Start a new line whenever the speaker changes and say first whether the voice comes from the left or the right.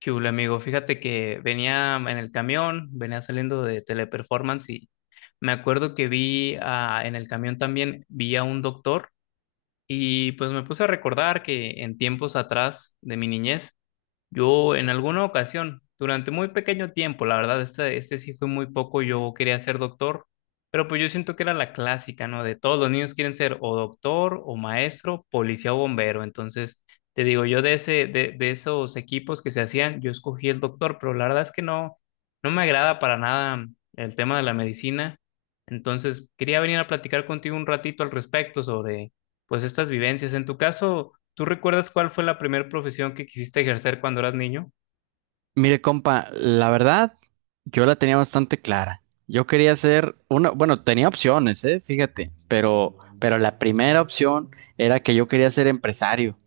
left: ¿Qué hubo, amigo? Fíjate que venía en el camión, venía saliendo de Teleperformance y me acuerdo que en el camión también, vi a un doctor. Y pues me puse a recordar que en tiempos atrás de mi niñez yo en alguna ocasión, durante muy pequeño tiempo, la verdad, este sí fue muy poco, yo quería ser doctor, pero pues yo siento que era la clásica, ¿no? De todos los niños quieren ser o doctor o maestro, policía o bombero. Entonces, te digo, yo de esos equipos que se hacían, yo escogí el doctor, pero la verdad es que no, no me agrada para nada el tema de la medicina. Entonces, quería venir a platicar contigo un ratito al respecto sobre, pues, estas vivencias. En tu caso. ¿Tú recuerdas cuál fue la primera profesión que quisiste ejercer cuando eras niño?
right: Mire, compa, la verdad, yo la tenía bastante clara. Yo quería hacer una, bueno, tenía opciones, fíjate, pero la primera opción era que yo quería ser empresario.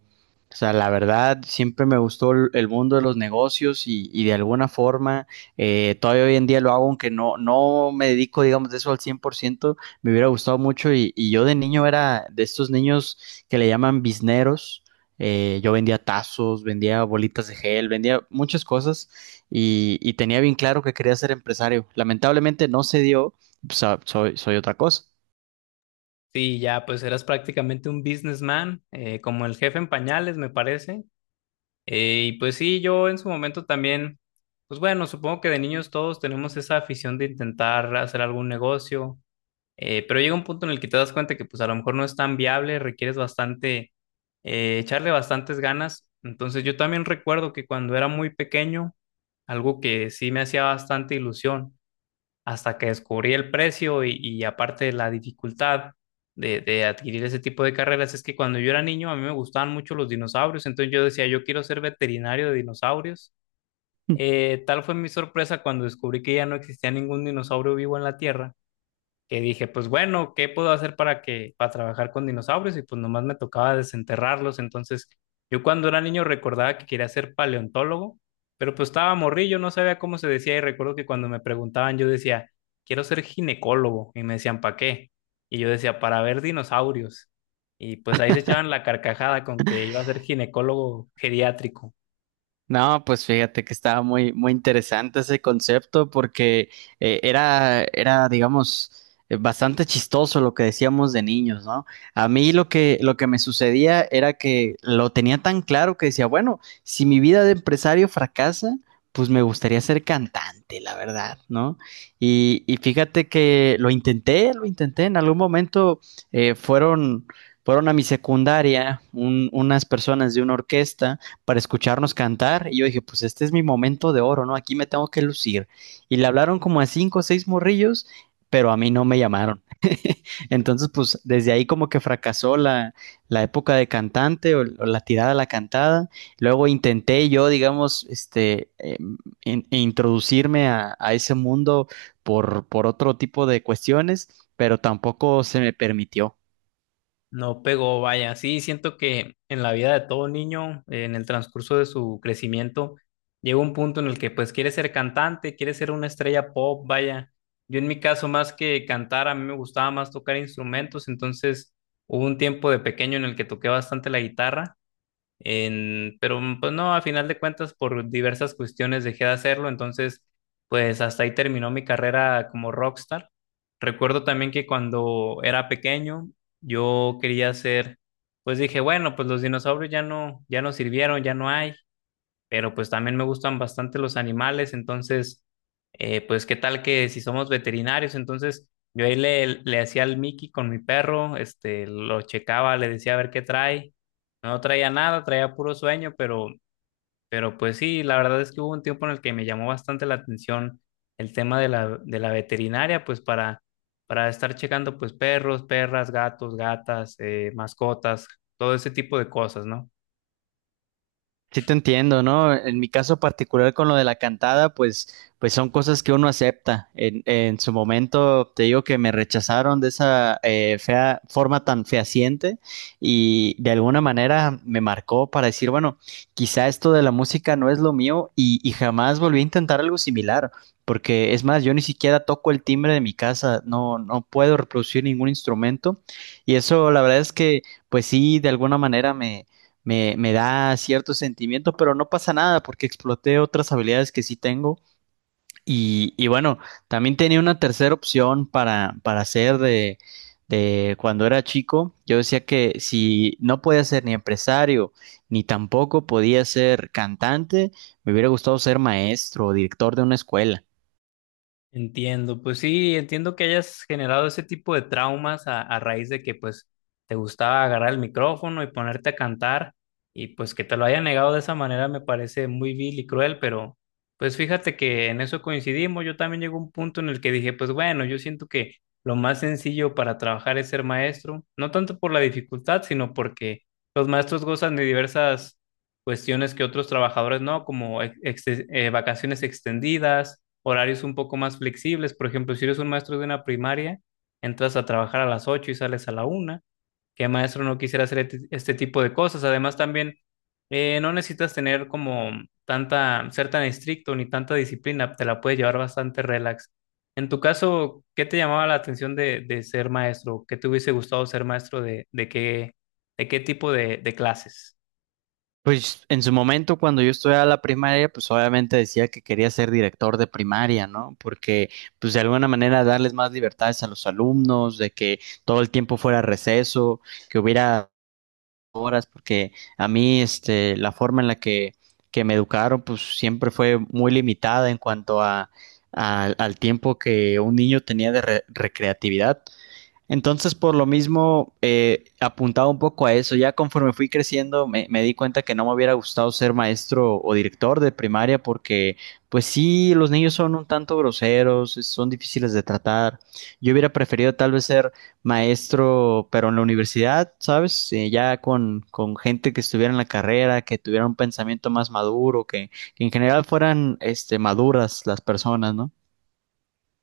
right: O sea, la verdad, siempre me gustó el mundo de los negocios y de alguna forma, todavía hoy en día lo hago, aunque no, no me dedico, digamos, de eso al 100%. Me hubiera gustado mucho y yo de niño era de estos niños que le llaman bizneros. Yo vendía tazos, vendía bolitas de gel, vendía muchas cosas y tenía bien claro que quería ser empresario. Lamentablemente no se dio, pues, ah, soy, soy otra cosa.
left: Sí, ya, pues eras prácticamente un businessman, como el jefe en pañales, me parece. Y pues sí, yo en su momento también, pues bueno, supongo que de niños todos tenemos esa afición de intentar hacer algún negocio, pero llega un punto en el que te das cuenta que pues a lo mejor no es tan viable, requieres bastante, echarle bastantes ganas. Entonces yo también recuerdo que cuando era muy pequeño, algo que sí me hacía bastante ilusión hasta que descubrí el precio y aparte la dificultad de adquirir ese tipo de carreras es que cuando yo era niño a mí me gustaban mucho los dinosaurios, entonces yo decía, yo quiero ser veterinario de dinosaurios. Tal fue mi sorpresa cuando descubrí que ya no existía ningún dinosaurio vivo en la Tierra, que dije, pues bueno, ¿qué puedo hacer para que para trabajar con dinosaurios? Y pues nomás me tocaba desenterrarlos. Entonces, yo cuando era niño recordaba que quería ser paleontólogo, pero pues estaba morrillo, no sabía cómo se decía y recuerdo que cuando me preguntaban yo decía, quiero ser ginecólogo y me decían, ¿para qué? Y yo decía, para ver dinosaurios. Y pues ahí se echaban la carcajada con que iba a ser ginecólogo geriátrico.
right: No, pues fíjate que estaba muy, muy interesante ese concepto porque era, digamos, bastante chistoso lo que decíamos de niños, ¿no? A mí lo que me sucedía era que lo tenía tan claro que decía, bueno, si mi vida de empresario fracasa, pues me gustaría ser cantante, la verdad, ¿no? Y fíjate que lo intenté, en algún momento eh, fueron, fueron a mi secundaria unas personas de una orquesta para escucharnos cantar. Y yo dije, pues este es mi momento de oro, ¿no? Aquí me tengo que lucir. Y le hablaron como a cinco o seis morrillos, pero a mí no me llamaron. Entonces, pues desde ahí como que fracasó la, la época de cantante o, la tirada a la cantada. Luego intenté yo, digamos, e introducirme a, ese mundo por otro tipo de cuestiones, pero tampoco se me permitió.
left: No pegó, vaya. Sí, siento que en la vida de todo niño, en el transcurso de su crecimiento, llega un punto en el que pues quiere ser cantante, quiere ser una estrella pop, vaya. Yo en mi caso, más que cantar, a mí me gustaba más tocar instrumentos, entonces hubo un tiempo de pequeño en el que toqué bastante la guitarra. Pues no, a final de cuentas por diversas cuestiones dejé de hacerlo, entonces pues hasta ahí terminó mi carrera como rockstar. Recuerdo también que cuando era pequeño yo quería ser, pues dije, bueno, pues los dinosaurios ya no, sirvieron, ya no hay, pero pues también me gustan bastante los animales, entonces, pues qué tal que si somos veterinarios. Entonces yo ahí le hacía el Mickey con mi perro, lo checaba, le decía a ver qué trae, no traía nada, traía puro sueño, pero pues sí, la verdad es que hubo un tiempo en el que me llamó bastante la atención el tema de la, veterinaria, pues para estar checando pues perros, perras, gatos, gatas, mascotas, todo ese tipo de cosas, ¿no?
right: Sí te entiendo, ¿no? En mi caso particular con lo de la cantada, pues, pues son cosas que uno acepta. En su momento te digo que me rechazaron de esa fea, forma tan fehaciente y de alguna manera me marcó para decir, bueno, quizá esto de la música no es lo mío y jamás volví a intentar algo similar, porque es más, yo ni siquiera toco el timbre de mi casa, no, no puedo reproducir ningún instrumento y eso la verdad es que, pues sí, de alguna manera me da ciertos sentimientos, pero no pasa nada porque exploté otras habilidades que sí tengo. Y bueno, también tenía una tercera opción para hacer de cuando era chico. Yo decía que si no podía ser ni empresario, ni tampoco podía ser cantante, me hubiera gustado ser maestro o director de una escuela.
left: Entiendo, pues sí, entiendo que hayas generado ese tipo de traumas a raíz de que pues te gustaba agarrar el micrófono y ponerte a cantar y pues que te lo hayan negado de esa manera me parece muy vil y cruel, pero pues fíjate que en eso coincidimos, yo también llegó un punto en el que dije, pues bueno, yo siento que lo más sencillo para trabajar es ser maestro, no tanto por la dificultad, sino porque los maestros gozan de diversas cuestiones que otros trabajadores no, como vacaciones extendidas, horarios un poco más flexibles. Por ejemplo, si eres un maestro de una primaria, entras a trabajar a las 8 y sales a la una. ¿Qué maestro no quisiera hacer este tipo de cosas? Además, también no necesitas tener como tanta, ser tan estricto ni tanta disciplina, te la puedes llevar bastante relax. En tu caso, ¿qué te llamaba la atención de, ser maestro? ¿Qué te hubiese gustado ser maestro de qué, de, qué tipo de clases?
right: Pues en su momento, cuando yo estudiaba la primaria, pues obviamente decía que quería ser director de primaria, ¿no? Porque, pues de alguna manera darles más libertades a los alumnos, de que todo el tiempo fuera receso, que hubiera horas, porque a mí, este, la forma en que me educaron, pues siempre fue muy limitada en cuanto a, al tiempo que un niño tenía de recreatividad. Entonces, por lo mismo, apuntaba un poco a eso. Ya conforme fui creciendo, me di cuenta que no me hubiera gustado ser maestro o director de primaria porque, pues sí, los niños son un tanto groseros, son difíciles de tratar. Yo hubiera preferido tal vez ser maestro, pero en la universidad, ¿sabes? Ya con gente que estuviera en la carrera, que tuviera un pensamiento más maduro, que en general fueran, este, maduras las personas, ¿no?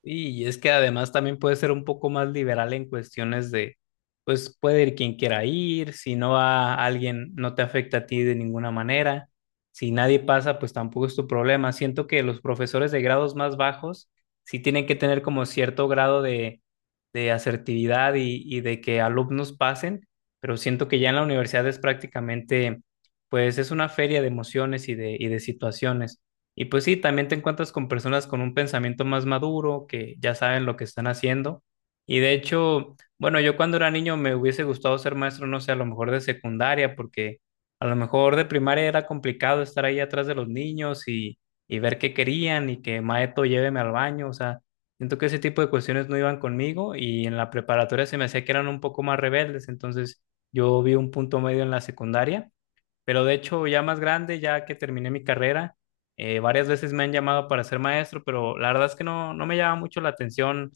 left: Y es que además también puede ser un poco más liberal en cuestiones de, pues puede ir quien quiera ir, si no va alguien, no te afecta a ti de ninguna manera, si nadie pasa, pues tampoco es tu problema. Siento que los profesores de grados más bajos sí tienen que tener como cierto grado de, asertividad y de que alumnos pasen, pero siento que ya en la universidad es prácticamente, pues es una feria de emociones y de situaciones. Y pues sí, también te encuentras con personas con un pensamiento más maduro, que ya saben lo que están haciendo. Y de hecho, bueno, yo cuando era niño me hubiese gustado ser maestro, no sé, a lo mejor de secundaria, porque a lo mejor de primaria era complicado estar ahí atrás de los niños y ver qué querían y que maeto lléveme al baño. O sea, siento que ese tipo de cuestiones no iban conmigo y en la preparatoria se me hacía que eran un poco más rebeldes. Entonces yo vi un punto medio en la secundaria. Pero de hecho, ya más grande, ya que terminé mi carrera, varias veces me han llamado para ser maestro, pero la verdad es que no, no me llama mucho la atención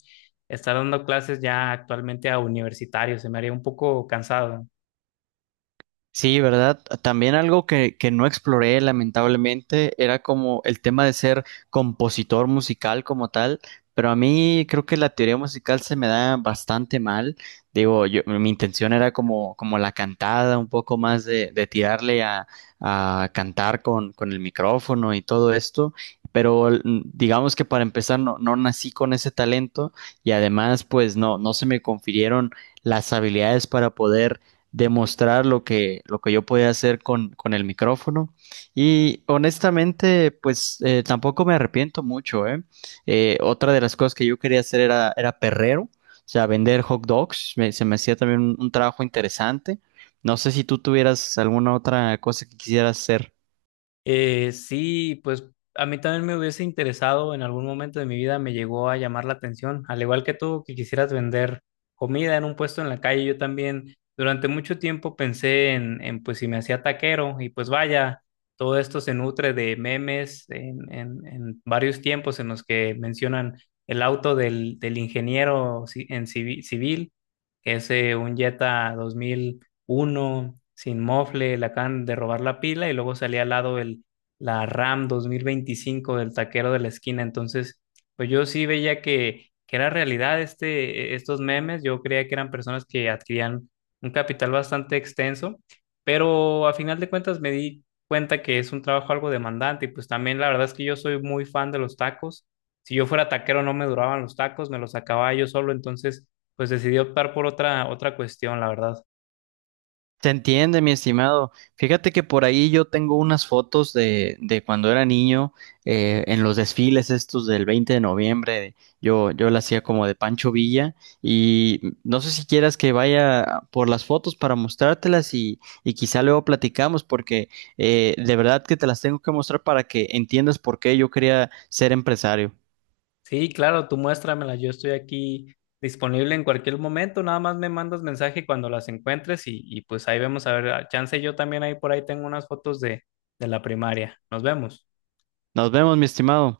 left: estar dando clases ya actualmente a universitarios, se me haría un poco cansado.
right: Sí, ¿verdad? También algo que no exploré, lamentablemente, era como el tema de ser compositor musical como tal, pero a mí creo que la teoría musical se me da bastante mal. Digo, yo, mi intención era como, como la cantada, un poco más de tirarle a cantar con el micrófono y todo esto. Pero digamos que para empezar no, no nací con ese talento y además pues no, no se me confirieron las habilidades para poder demostrar lo que yo podía hacer con el micrófono. Y honestamente, pues tampoco me arrepiento mucho, ¿eh? Otra de las cosas que yo quería hacer era, era perrero, o sea, vender hot dogs, se me hacía también un trabajo interesante. No sé si tú tuvieras alguna otra cosa que quisieras hacer.
left: Sí, pues a mí también me hubiese interesado en algún momento de mi vida, me llegó a llamar la atención, al igual que tú, que quisieras vender comida en un puesto en la calle. Yo también durante mucho tiempo pensé en, pues si me hacía taquero y pues vaya, todo esto se nutre de memes en, varios tiempos en los que mencionan el auto del ingeniero civil, que es un Jetta uno sin mofle, le acaban de robar la pila y luego salía al lado el, la RAM 2025 del taquero de la esquina. Entonces, pues yo sí veía que era realidad estos memes. Yo creía que eran personas que adquirían un capital bastante extenso, pero a final de cuentas me di cuenta que es un trabajo algo demandante y pues también la verdad es que yo soy muy fan de los tacos. Si yo fuera taquero no me duraban los tacos, me los acababa yo solo, entonces pues decidí optar por otra cuestión, la verdad.
right: Se entiende, mi estimado. Fíjate que por ahí yo tengo unas fotos de cuando era niño, en los desfiles estos del 20 de noviembre. Yo, yo la hacía como de Pancho Villa y no sé si quieras que vaya por las fotos para mostrártelas y quizá luego platicamos porque de verdad que te las tengo que mostrar para que entiendas por qué yo quería ser empresario.
left: Sí, claro, tú muéstramela, yo estoy aquí disponible en cualquier momento, nada más me mandas mensaje cuando las encuentres y pues ahí vemos, a ver, a chance yo también ahí por ahí tengo unas fotos de, la primaria. Nos vemos.
right: Nos vemos, mi estimado.